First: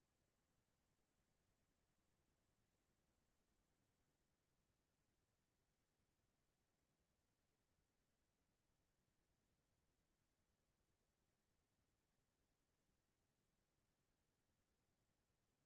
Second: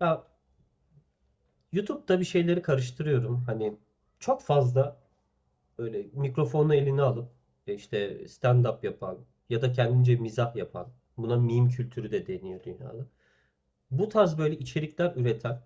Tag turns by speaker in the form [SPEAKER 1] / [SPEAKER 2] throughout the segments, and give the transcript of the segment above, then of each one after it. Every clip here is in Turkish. [SPEAKER 1] Ya, YouTube'da bir şeyleri karıştırıyorum. Hani çok fazla böyle mikrofonu eline alıp işte stand-up yapan ya da kendince mizah yapan. Buna meme kültürü de deniyor dünyada. Bu tarz böyle içerikler üreten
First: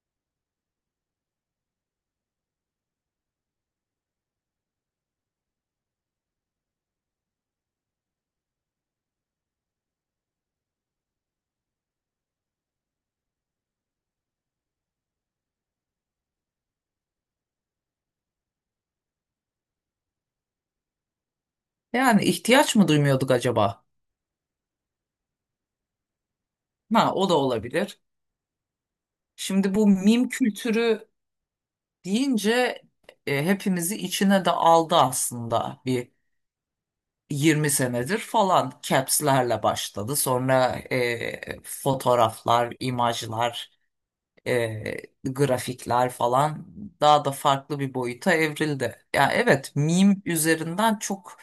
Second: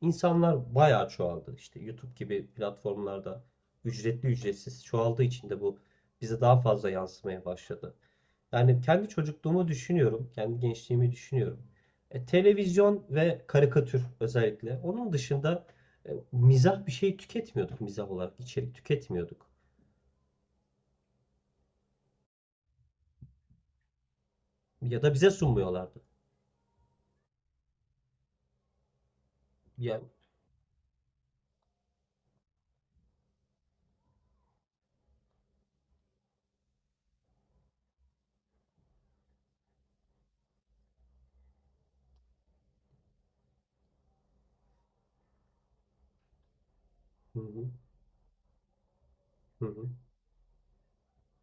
[SPEAKER 1] insanlar bayağı çoğaldı. İşte YouTube gibi platformlarda ücretli ücretsiz çoğaldığı için de bu bize daha fazla yansımaya başladı. Yani kendi çocukluğumu düşünüyorum, kendi gençliğimi düşünüyorum. Televizyon ve karikatür özellikle. Onun dışında mizah bir şey tüketmiyorduk mizah olarak, içerik tüketmiyorduk.
[SPEAKER 2] Yani ihtiyaç mı duymuyorduk acaba?
[SPEAKER 1] Ya da bize sunmuyorlardı.
[SPEAKER 2] Ha, o da olabilir. Şimdi bu
[SPEAKER 1] Ya,
[SPEAKER 2] mim kültürü deyince hepimizi içine de aldı aslında bir 20 senedir falan caps'lerle başladı. Sonra fotoğraflar, imajlar, e, grafikler falan daha da
[SPEAKER 1] hı hı,
[SPEAKER 2] farklı bir boyuta evrildi. Ya
[SPEAKER 1] hı
[SPEAKER 2] evet,
[SPEAKER 1] hı.
[SPEAKER 2] mim üzerinden çok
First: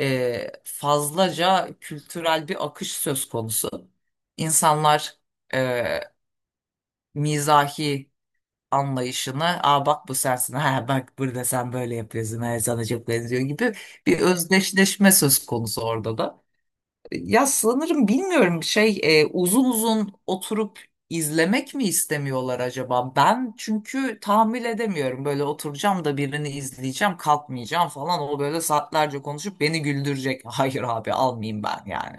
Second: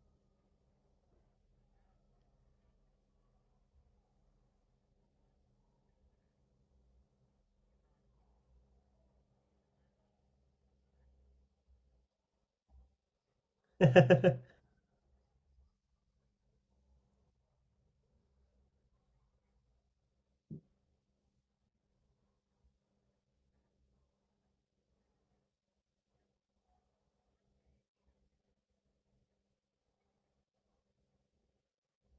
[SPEAKER 2] fazlaca kültürel bir akış söz konusu. İnsanlar e, mizahi anlayışını bak bu sensin, ha bak burada sen böyle yapıyorsun, ha, sana çok benziyor gibi bir özdeşleşme söz konusu orada da. Ya sanırım bilmiyorum şey, uzun uzun oturup izlemek mi istemiyorlar acaba? Ben çünkü tahammül edemiyorum, böyle oturacağım da birini izleyeceğim, kalkmayacağım falan, o böyle saatlerce konuşup beni güldürecek. Hayır abi, almayayım ben yani.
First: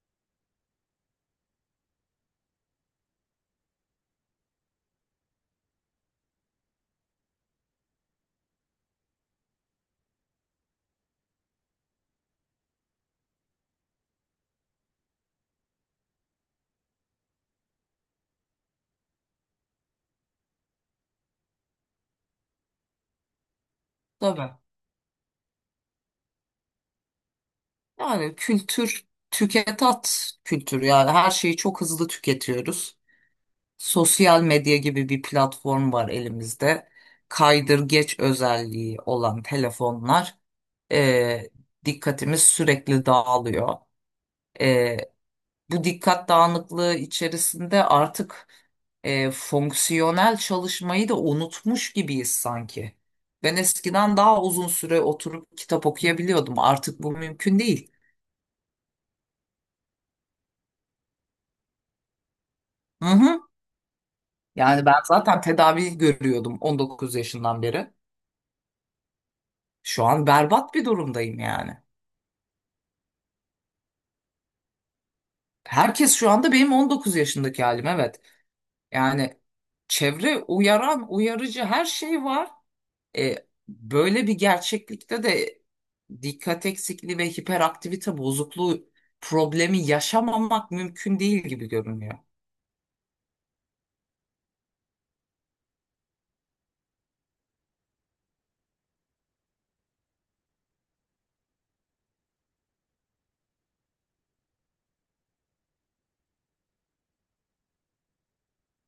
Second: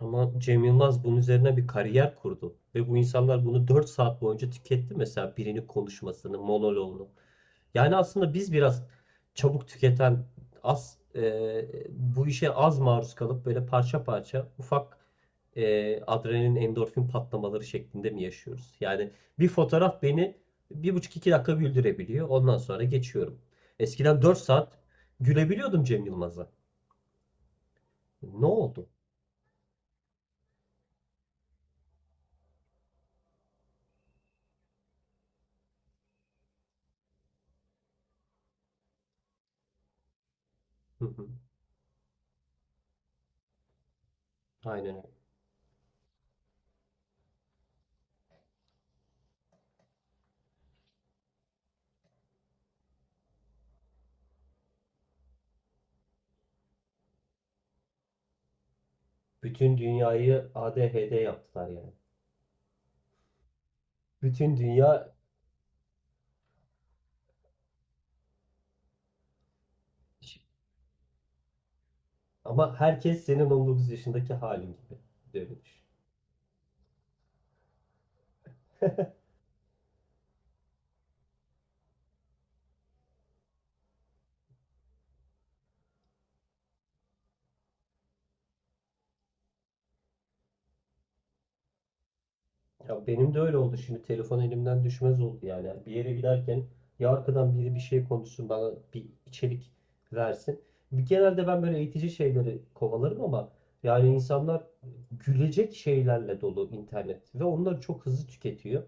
[SPEAKER 1] Ama Cem Yılmaz bunun üzerine bir kariyer kurdu. Ve bu insanlar bunu 4 saat boyunca tüketti mesela birinin konuşmasını, monoloğunu. Yani aslında biz biraz çabuk tüketen, az bu işe az maruz kalıp böyle parça parça ufak adrenalin, endorfin patlamaları şeklinde mi yaşıyoruz? Yani bir fotoğraf beni bir buçuk iki dakika güldürebiliyor. Ondan sonra geçiyorum. Eskiden dört
[SPEAKER 2] Tabii.
[SPEAKER 1] saat gülebiliyordum Cem Yılmaz'a.
[SPEAKER 2] Yani
[SPEAKER 1] Ne oldu?
[SPEAKER 2] kültür, tüket at kültürü, yani her şeyi çok hızlı tüketiyoruz. Sosyal medya gibi bir platform var elimizde. Kaydırgeç özelliği olan telefonlar,
[SPEAKER 1] Hı hı.
[SPEAKER 2] e, dikkatimiz sürekli dağılıyor.
[SPEAKER 1] Aynen
[SPEAKER 2] E,
[SPEAKER 1] öyle.
[SPEAKER 2] bu dikkat dağınıklığı içerisinde artık fonksiyonel çalışmayı da unutmuş gibiyiz sanki. Ben eskiden daha uzun süre oturup kitap okuyabiliyordum. Artık bu mümkün değil.
[SPEAKER 1] Bütün dünyayı ADHD yaptılar yani.
[SPEAKER 2] Hı hı.
[SPEAKER 1] Bütün
[SPEAKER 2] Yani ben
[SPEAKER 1] dünya
[SPEAKER 2] zaten tedavi görüyordum 19 yaşından beri. Şu an berbat bir durumdayım yani.
[SPEAKER 1] ama herkes senin 19 yaşındaki halin gibi. Öyle düşün.
[SPEAKER 2] Herkes şu anda benim 19 yaşındaki halim, evet. Yani çevre uyaran, uyarıcı her şey var. E, böyle bir gerçeklikte de dikkat eksikliği ve hiperaktivite bozukluğu problemi yaşamamak mümkün değil gibi görünüyor.
[SPEAKER 1] Ya, benim de öyle oldu. Şimdi telefon elimden düşmez oldu yani. Bir yere giderken ya arkadan biri bir şey konuşsun bana bir içerik versin. Genelde ben böyle eğitici şeyleri kovalarım ama yani insanlar gülecek şeylerle dolu internet ve onları çok hızlı tüketiyor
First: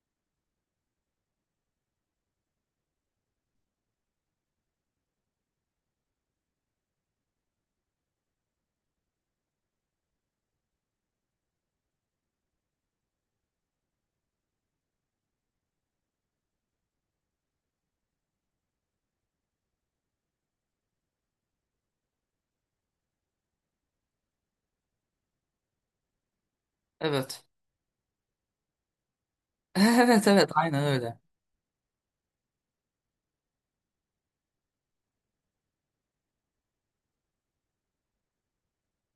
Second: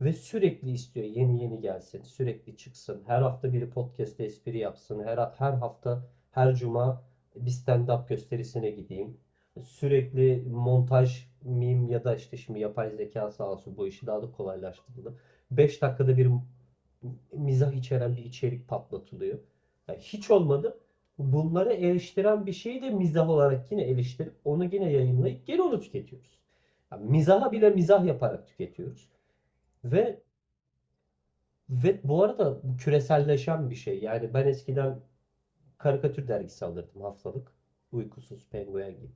[SPEAKER 1] ve sürekli istiyor yeni yeni gelsin, sürekli çıksın. Her hafta biri podcast'te espri yapsın. Her hafta her cuma bir stand-up gösterisine gideyim. Sürekli montaj, meme ya da işte şimdi yapay zeka sağ olsun bu işi daha da kolaylaştırdı. 5 dakikada bir mizah içeren bir içerik patlatılıyor. Yani hiç olmadı. Bunları eleştiren bir şeyi de mizah olarak yine eleştirip onu yine yayınlayıp geri onu tüketiyoruz. Yani
[SPEAKER 2] Evet.
[SPEAKER 1] mizaha bile mizah yaparak tüketiyoruz. Ve
[SPEAKER 2] Evet, evet, aynen öyle.
[SPEAKER 1] ve bu arada bu küreselleşen bir şey. Yani ben eskiden karikatür dergisi alırdım haftalık. Uykusuz Penguen gibi.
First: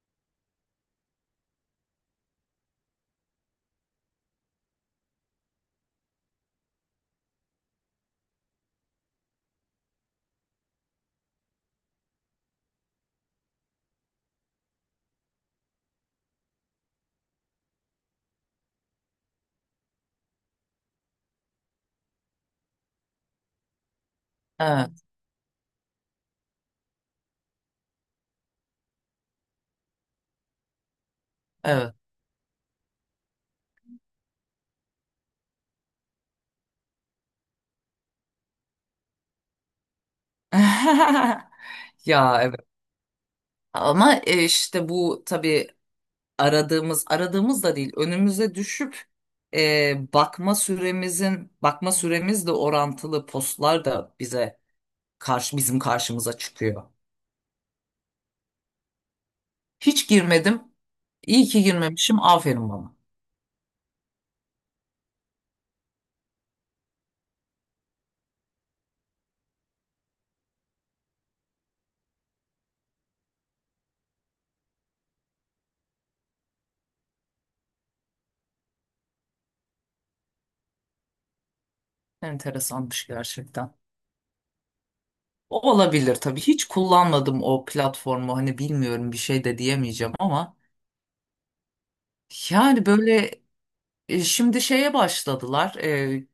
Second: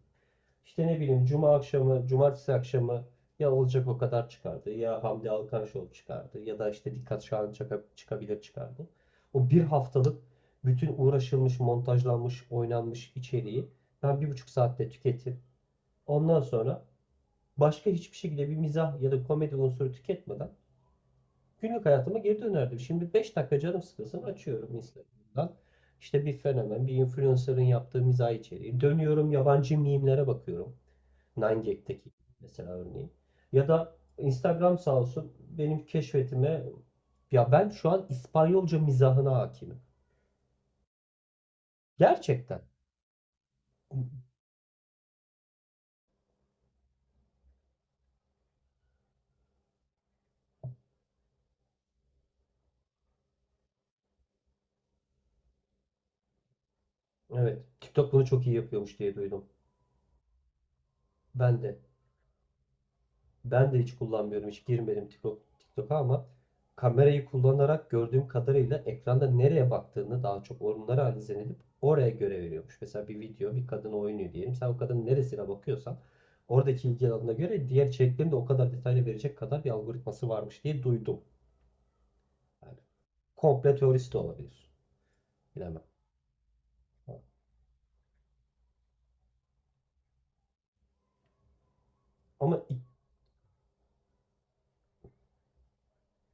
[SPEAKER 1] İşte ne bileyim cuma akşamı, cumartesi akşamı ya Olacak o kadar çıkardı ya Hamdi Alkanşol çıkardı ya da işte Dikkat Şahin çıkabilir çıkardı. O bir haftalık bütün uğraşılmış, montajlanmış, oynanmış içeriği ben 1,5 saatte tüketip ondan sonra başka hiçbir şekilde bir mizah ya da komedi unsuru tüketmeden günlük hayatıma geri dönerdim. Şimdi 5 dakika canım sıkılsın açıyorum
[SPEAKER 2] Evet,
[SPEAKER 1] Instagram'dan. İşte bir fenomen, bir influencer'ın yaptığı mizah içeriği. Dönüyorum yabancı mimlere bakıyorum.
[SPEAKER 2] evet.
[SPEAKER 1] 9gag'teki mesela örneğin. Ya da Instagram sağ olsun benim keşfetime ya ben şu an İspanyolca mizahına hakimim.
[SPEAKER 2] Ya
[SPEAKER 1] Gerçekten.
[SPEAKER 2] evet. Ama işte bu tabii aradığımız da değil, önümüze düşüp bakma süremizle orantılı postlar da bize karşı bizim karşımıza çıkıyor.
[SPEAKER 1] Evet. TikTok bunu çok iyi yapıyormuş diye duydum.
[SPEAKER 2] Hiç girmedim. İyi
[SPEAKER 1] Ben
[SPEAKER 2] ki
[SPEAKER 1] de.
[SPEAKER 2] girmemişim. Aferin bana.
[SPEAKER 1] Ben de hiç kullanmıyorum. Hiç girmedim TikTok'a ama kamerayı kullanarak gördüğüm kadarıyla ekranda nereye baktığını daha çok onları analiz edip oraya göre veriyormuş. Mesela bir video bir kadın oynuyor diyelim. Sen o kadının neresine bakıyorsan oradaki ilgi alanına göre diğer içeriklerini de o kadar detaylı verecek kadar bir algoritması varmış diye duydum. Yani
[SPEAKER 2] Enteresanmış gerçekten.
[SPEAKER 1] komple teorisi de olabilir.
[SPEAKER 2] O
[SPEAKER 1] Bilemem.
[SPEAKER 2] olabilir tabii. Hiç kullanmadım o platformu. Hani bilmiyorum, bir şey de diyemeyeceğim, ama
[SPEAKER 1] Ama
[SPEAKER 2] yani böyle şimdi şeye başladılar.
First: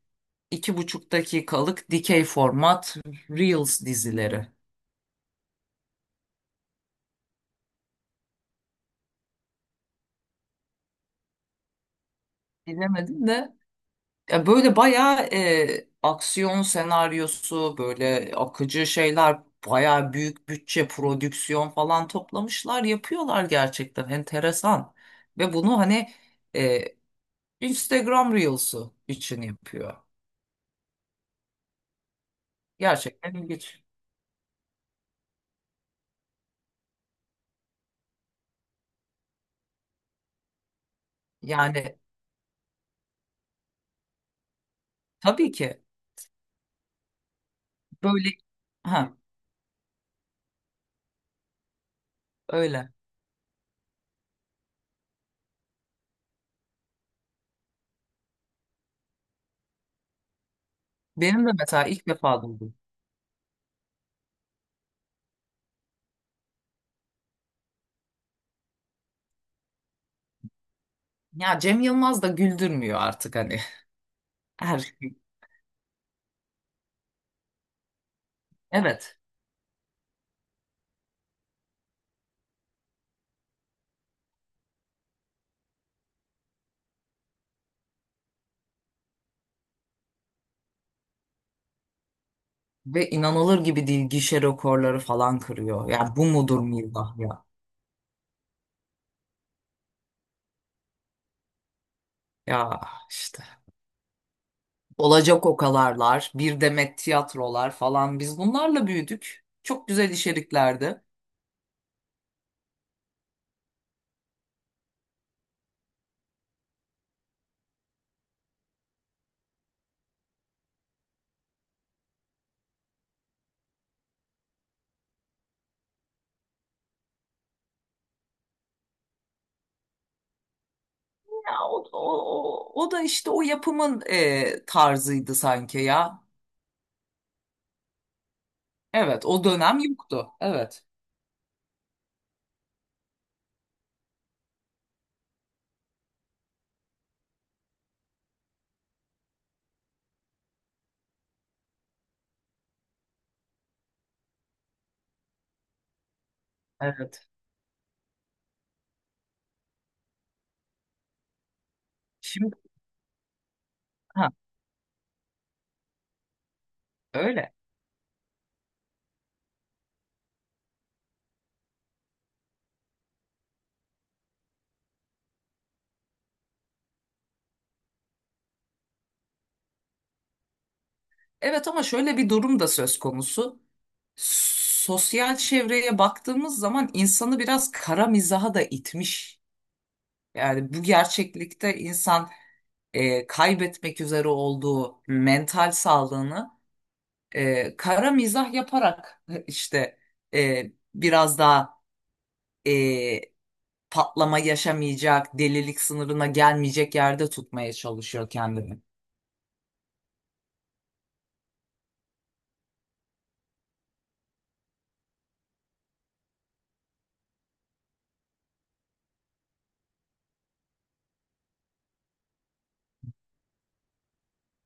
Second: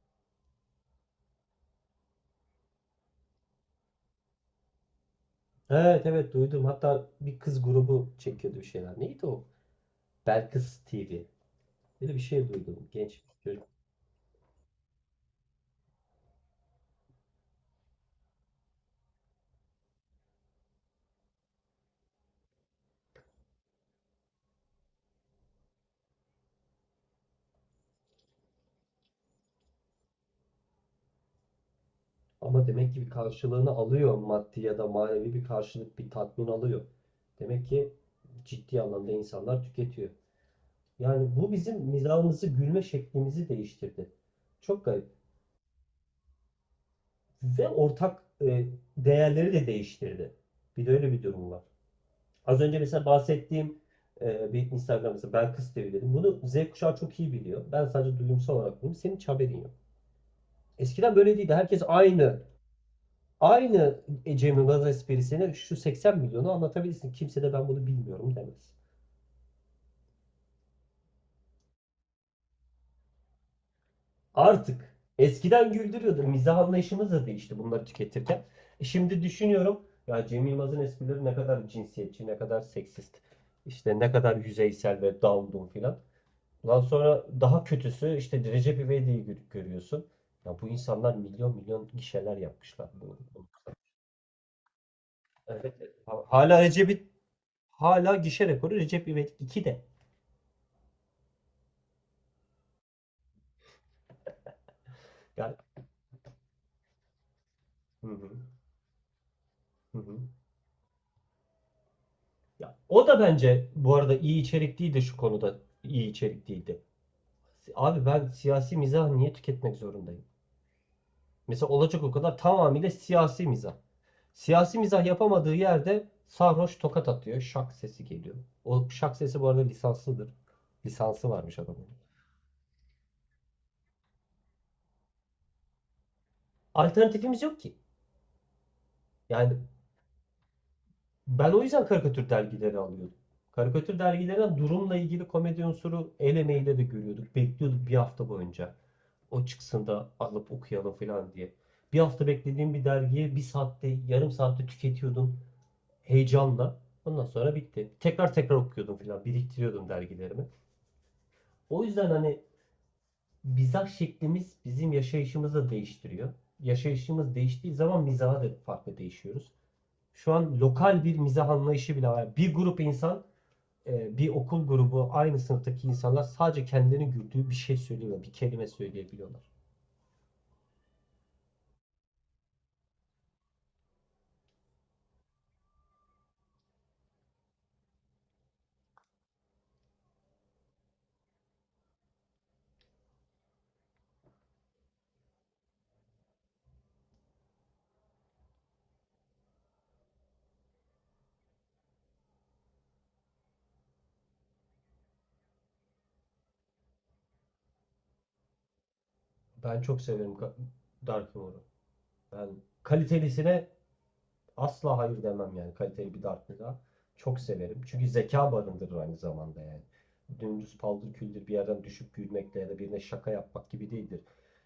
[SPEAKER 2] İki buçuk dakikalık dikey format Reels dizileri.
[SPEAKER 1] evet, evet, duydum. Hatta bir kız grubu çekiyordu bir şeyler. Neydi o? Belkıs TV. Böyle bir şey duydum. Genç
[SPEAKER 2] Bilemedim de
[SPEAKER 1] çocuk.
[SPEAKER 2] ya böyle bayağı aksiyon senaryosu, böyle akıcı şeyler, bayağı büyük bütçe prodüksiyon falan toplamışlar, yapıyorlar gerçekten enteresan, ve bunu hani e, Instagram Reels'u için yapıyor,
[SPEAKER 1] Ama demek ki bir
[SPEAKER 2] gerçekten
[SPEAKER 1] karşılığını
[SPEAKER 2] ilginç.
[SPEAKER 1] alıyor maddi ya da manevi bir karşılık, bir tatmin alıyor. Demek ki ciddi anlamda insanlar tüketiyor. Yani bu bizim
[SPEAKER 2] Yani
[SPEAKER 1] mizahımızı, gülme şeklimizi değiştirdi. Çok garip.
[SPEAKER 2] tabii ki
[SPEAKER 1] Ve ortak
[SPEAKER 2] böyle, ha
[SPEAKER 1] değerleri de değiştirdi. Bir de öyle bir durum var. Az önce
[SPEAKER 2] öyle.
[SPEAKER 1] mesela bahsettiğim bir Instagram mesela ben kız TV dedim. Bunu Z kuşağı çok iyi biliyor. Ben sadece duyumsal olarak biliyorum. Senin hiç haberin yok. Eskiden böyle
[SPEAKER 2] Benim de
[SPEAKER 1] değildi. Herkes
[SPEAKER 2] mesela ilk
[SPEAKER 1] aynı
[SPEAKER 2] defa duydum.
[SPEAKER 1] Aynı Cemil Gaza esprisini şu 80 milyonu anlatabilirsin. Kimse de ben bunu bilmiyorum demez.
[SPEAKER 2] Ya Cem Yılmaz da güldürmüyor artık hani. Her
[SPEAKER 1] Artık
[SPEAKER 2] şey,
[SPEAKER 1] eskiden güldürüyordu. Mizah anlayışımız da değişti bunları tüketirken.
[SPEAKER 2] evet.
[SPEAKER 1] Şimdi düşünüyorum ya Cem Yılmaz'ın esprileri ne kadar cinsiyetçi, ne kadar seksist, işte ne kadar yüzeysel ve down filan. Ondan sonra daha kötüsü işte Recep İvedik'i görüyorsun. Ya bu insanlar milyon milyon gişeler yapmışlar.
[SPEAKER 2] Ve inanılır gibi değil, gişe rekorları falan
[SPEAKER 1] Evet.
[SPEAKER 2] kırıyor. Yani bu mudur
[SPEAKER 1] Hala Recep'i
[SPEAKER 2] mizah ya?
[SPEAKER 1] Hala gişe rekoru Recep İvedik 2'de.
[SPEAKER 2] Ya işte. Olacak
[SPEAKER 1] Yani.
[SPEAKER 2] okalarlar, bir demet tiyatrolar
[SPEAKER 1] Hı
[SPEAKER 2] falan,
[SPEAKER 1] hı.
[SPEAKER 2] biz bunlarla büyüdük. Çok
[SPEAKER 1] Hı
[SPEAKER 2] güzel
[SPEAKER 1] hı.
[SPEAKER 2] içeriklerdi.
[SPEAKER 1] Ya, o da bence bu arada iyi içerikliydi şu konuda. İyi içerikliydi. Abi ben siyasi mizah niye tüketmek zorundayım? Mesela olacak o kadar tamamıyla siyasi mizah. Siyasi mizah yapamadığı yerde sarhoş tokat atıyor. Şak sesi geliyor. O şak sesi bu arada lisanslıdır. Lisansı
[SPEAKER 2] Ya
[SPEAKER 1] varmış
[SPEAKER 2] o,
[SPEAKER 1] adamın.
[SPEAKER 2] o, o, o da işte o yapımın tarzıydı sanki ya.
[SPEAKER 1] Alternatifimiz yok ki.
[SPEAKER 2] Evet o
[SPEAKER 1] Yani
[SPEAKER 2] dönem yoktu. Evet.
[SPEAKER 1] ben o yüzden karikatür dergileri alıyordum. Karikatür dergilerinden durumla ilgili komedi unsuru el emeğiyle de görüyorduk. Bekliyorduk bir hafta boyunca. O çıksın da alıp okuyalım falan diye. Bir hafta beklediğim bir dergiyi bir saatte, yarım saatte tüketiyordum heyecanla. Ondan
[SPEAKER 2] Evet.
[SPEAKER 1] sonra bitti. Tekrar tekrar okuyordum falan, biriktiriyordum dergilerimi. O yüzden hani
[SPEAKER 2] Şimdi
[SPEAKER 1] mizah
[SPEAKER 2] ha,
[SPEAKER 1] şeklimiz bizim yaşayışımızı da değiştiriyor. Yaşayışımız
[SPEAKER 2] öyle.
[SPEAKER 1] değiştiği zaman mizaha da farklı değişiyoruz. Şu an lokal bir mizah anlayışı bile var. Bir grup insan bir okul grubu aynı sınıftaki insanlar sadece kendilerini güldüğü bir şey söylüyor, bir kelime söyleyebiliyorlar.
[SPEAKER 2] Evet ama şöyle bir durum da söz konusu. Sosyal çevreye baktığımız zaman insanı biraz kara mizaha da itmiş. Yani bu gerçeklikte insan kaybetmek üzere olduğu mental sağlığını kara mizah yaparak işte biraz daha e, patlama yaşamayacak, delilik sınırına gelmeyecek yerde tutmaya çalışıyor kendini.
[SPEAKER 1] Ben çok severim Dark Humor'u. Ben kalitelisine asla hayır demem yani kaliteli bir Dark'lığa. Çok severim. Çünkü zeka barındırır aynı zamanda yani. Dümdüz paldır küldür bir yerden düşüp gülmekle ya da birine şaka yapmak gibi değildir.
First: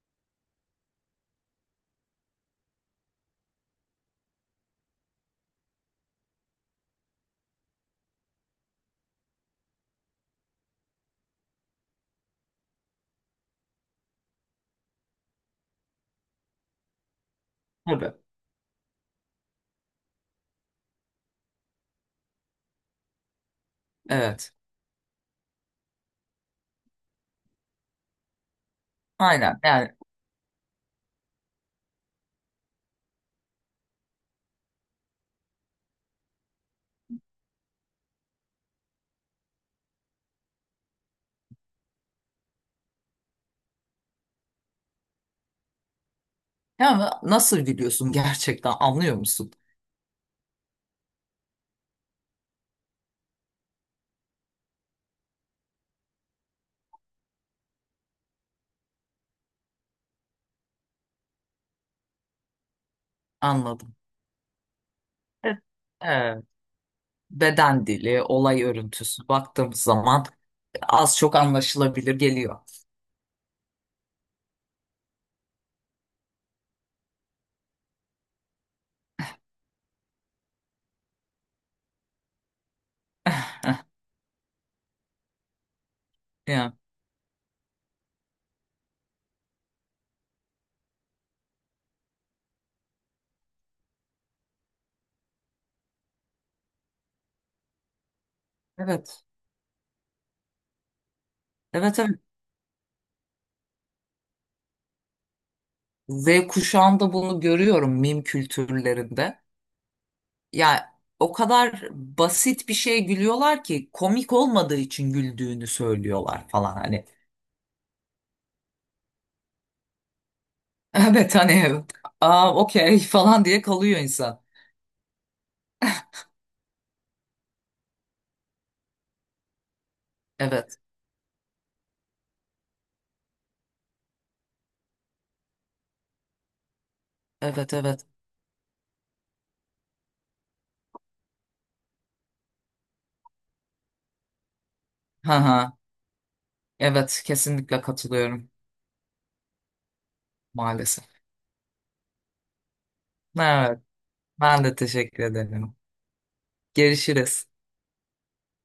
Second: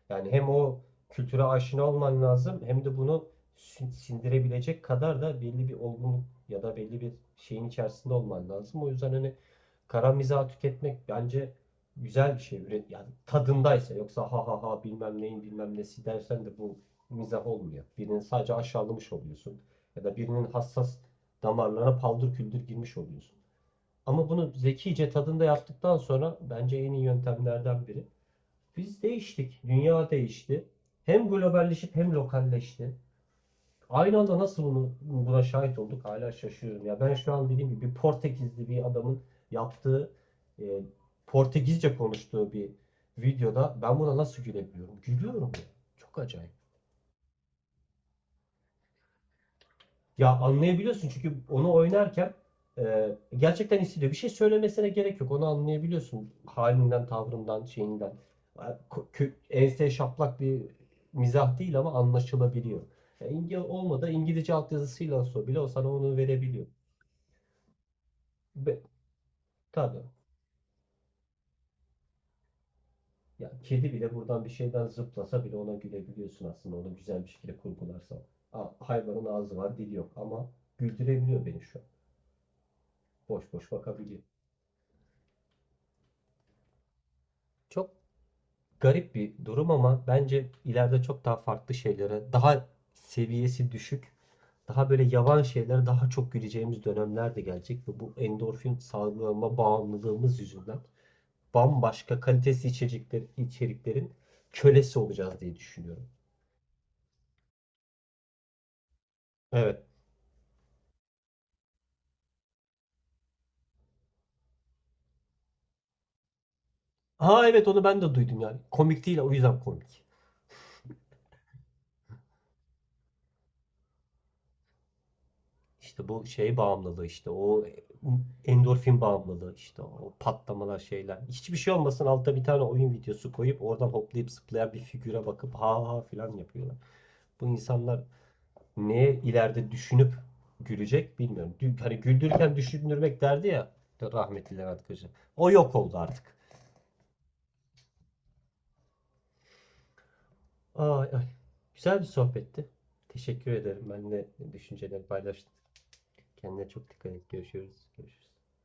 [SPEAKER 1] Yani hem o kültüre aşina olman lazım hem de bunu sindirebilecek kadar da belli bir olgunluk ya da belli bir şeyin içerisinde olman lazım. O yüzden hani kara mizahı tüketmek bence güzel bir şey. Üret yani tadındaysa yoksa ha ha ha bilmem neyin bilmem nesi dersen de bu mizah olmuyor.
[SPEAKER 2] Tabii.
[SPEAKER 1] Birini sadece aşağılamış oluyorsun ya da birinin hassas damarlarına paldır küldür girmiş oluyorsun. Ama bunu
[SPEAKER 2] Evet.
[SPEAKER 1] zekice tadında yaptıktan sonra bence en iyi yöntemlerden biri. Biz
[SPEAKER 2] Aynen.
[SPEAKER 1] değiştik,
[SPEAKER 2] Yani
[SPEAKER 1] dünya değişti. Hem globalleşip hem lokalleşti. Aynı anda nasıl bunu, buna şahit olduk hala şaşıyorum. Ya, ben şu an dediğim gibi bir Portekizli bir adamın yaptığı, e, Portekizce konuştuğu bir videoda ben buna nasıl gülebiliyorum? Gülüyorum ya. Çok acayip.
[SPEAKER 2] ama nasıl gülüyorsun, gerçekten anlıyor musun?
[SPEAKER 1] Ya anlayabiliyorsun çünkü onu oynarken gerçekten hissediyor. Bir şey söylemesine gerek yok. Onu anlayabiliyorsun halinden, tavrından, şeyinden. Ha, ense şaplak bir mizah değil ama anlaşılabiliyor. Ya
[SPEAKER 2] Anladım.
[SPEAKER 1] İngilizce altyazısıyla olsa
[SPEAKER 2] Evet.
[SPEAKER 1] bile o sana onu
[SPEAKER 2] Evet.
[SPEAKER 1] verebiliyor.
[SPEAKER 2] Beden dili, olay
[SPEAKER 1] Be,
[SPEAKER 2] örüntüsü baktığımız
[SPEAKER 1] tabii.
[SPEAKER 2] zaman az çok anlaşılabilir geliyor.
[SPEAKER 1] Ya kedi bile buradan bir şeyden zıplasa bile ona gülebiliyorsun aslında onu güzel bir şekilde kurgularsan. Ha, hayvanın ağzı var, dili yok ama güldürebiliyor beni şu an. Boş boş bakabiliyor.
[SPEAKER 2] Yani.
[SPEAKER 1] Çok garip bir durum ama bence ileride çok daha farklı şeylere, daha seviyesi düşük, daha böyle yavan şeylere daha çok güleceğimiz dönemler de gelecek ve bu endorfin
[SPEAKER 2] Evet.
[SPEAKER 1] salgılama bağımlılığımız yüzünden
[SPEAKER 2] Evet,
[SPEAKER 1] bambaşka
[SPEAKER 2] evet.
[SPEAKER 1] kalitesiz içecekler, içeriklerin kölesi olacağız diye düşünüyorum.
[SPEAKER 2] Z kuşağında bunu görüyorum, mim kültürlerinde.
[SPEAKER 1] Evet.
[SPEAKER 2] Yani o kadar basit bir şeye gülüyorlar ki komik olmadığı için güldüğünü söylüyorlar falan hani.
[SPEAKER 1] Ha, evet, onu ben de duydum yani. Komik değil o yüzden komik.
[SPEAKER 2] Evet hani, aa okey falan diye kalıyor insan.
[SPEAKER 1] İşte bu şey bağımlılığı işte o endorfin bağımlılığı işte o
[SPEAKER 2] Evet.
[SPEAKER 1] patlamalar şeyler. Hiçbir şey olmasın altta bir tane oyun videosu koyup oradan hoplayıp zıplayan bir figüre bakıp ha ha filan yapıyorlar. Bu
[SPEAKER 2] Evet,
[SPEAKER 1] insanlar
[SPEAKER 2] evet.
[SPEAKER 1] neye ileride düşünüp gülecek bilmiyorum. Dün, hani güldürürken düşündürmek derdi ya rahmetli Levent Kırca.
[SPEAKER 2] Ha
[SPEAKER 1] O
[SPEAKER 2] ha.
[SPEAKER 1] yok oldu artık.
[SPEAKER 2] Evet, kesinlikle katılıyorum, maalesef.
[SPEAKER 1] Ay, ay. Güzel bir sohbetti. Teşekkür
[SPEAKER 2] Evet.
[SPEAKER 1] ederim. Benimle
[SPEAKER 2] Ben de
[SPEAKER 1] düşünceleri
[SPEAKER 2] teşekkür
[SPEAKER 1] paylaştın.
[SPEAKER 2] ederim.
[SPEAKER 1] Kendine çok dikkat et.
[SPEAKER 2] Görüşürüz.
[SPEAKER 1] Görüşürüz. Görüşürüz.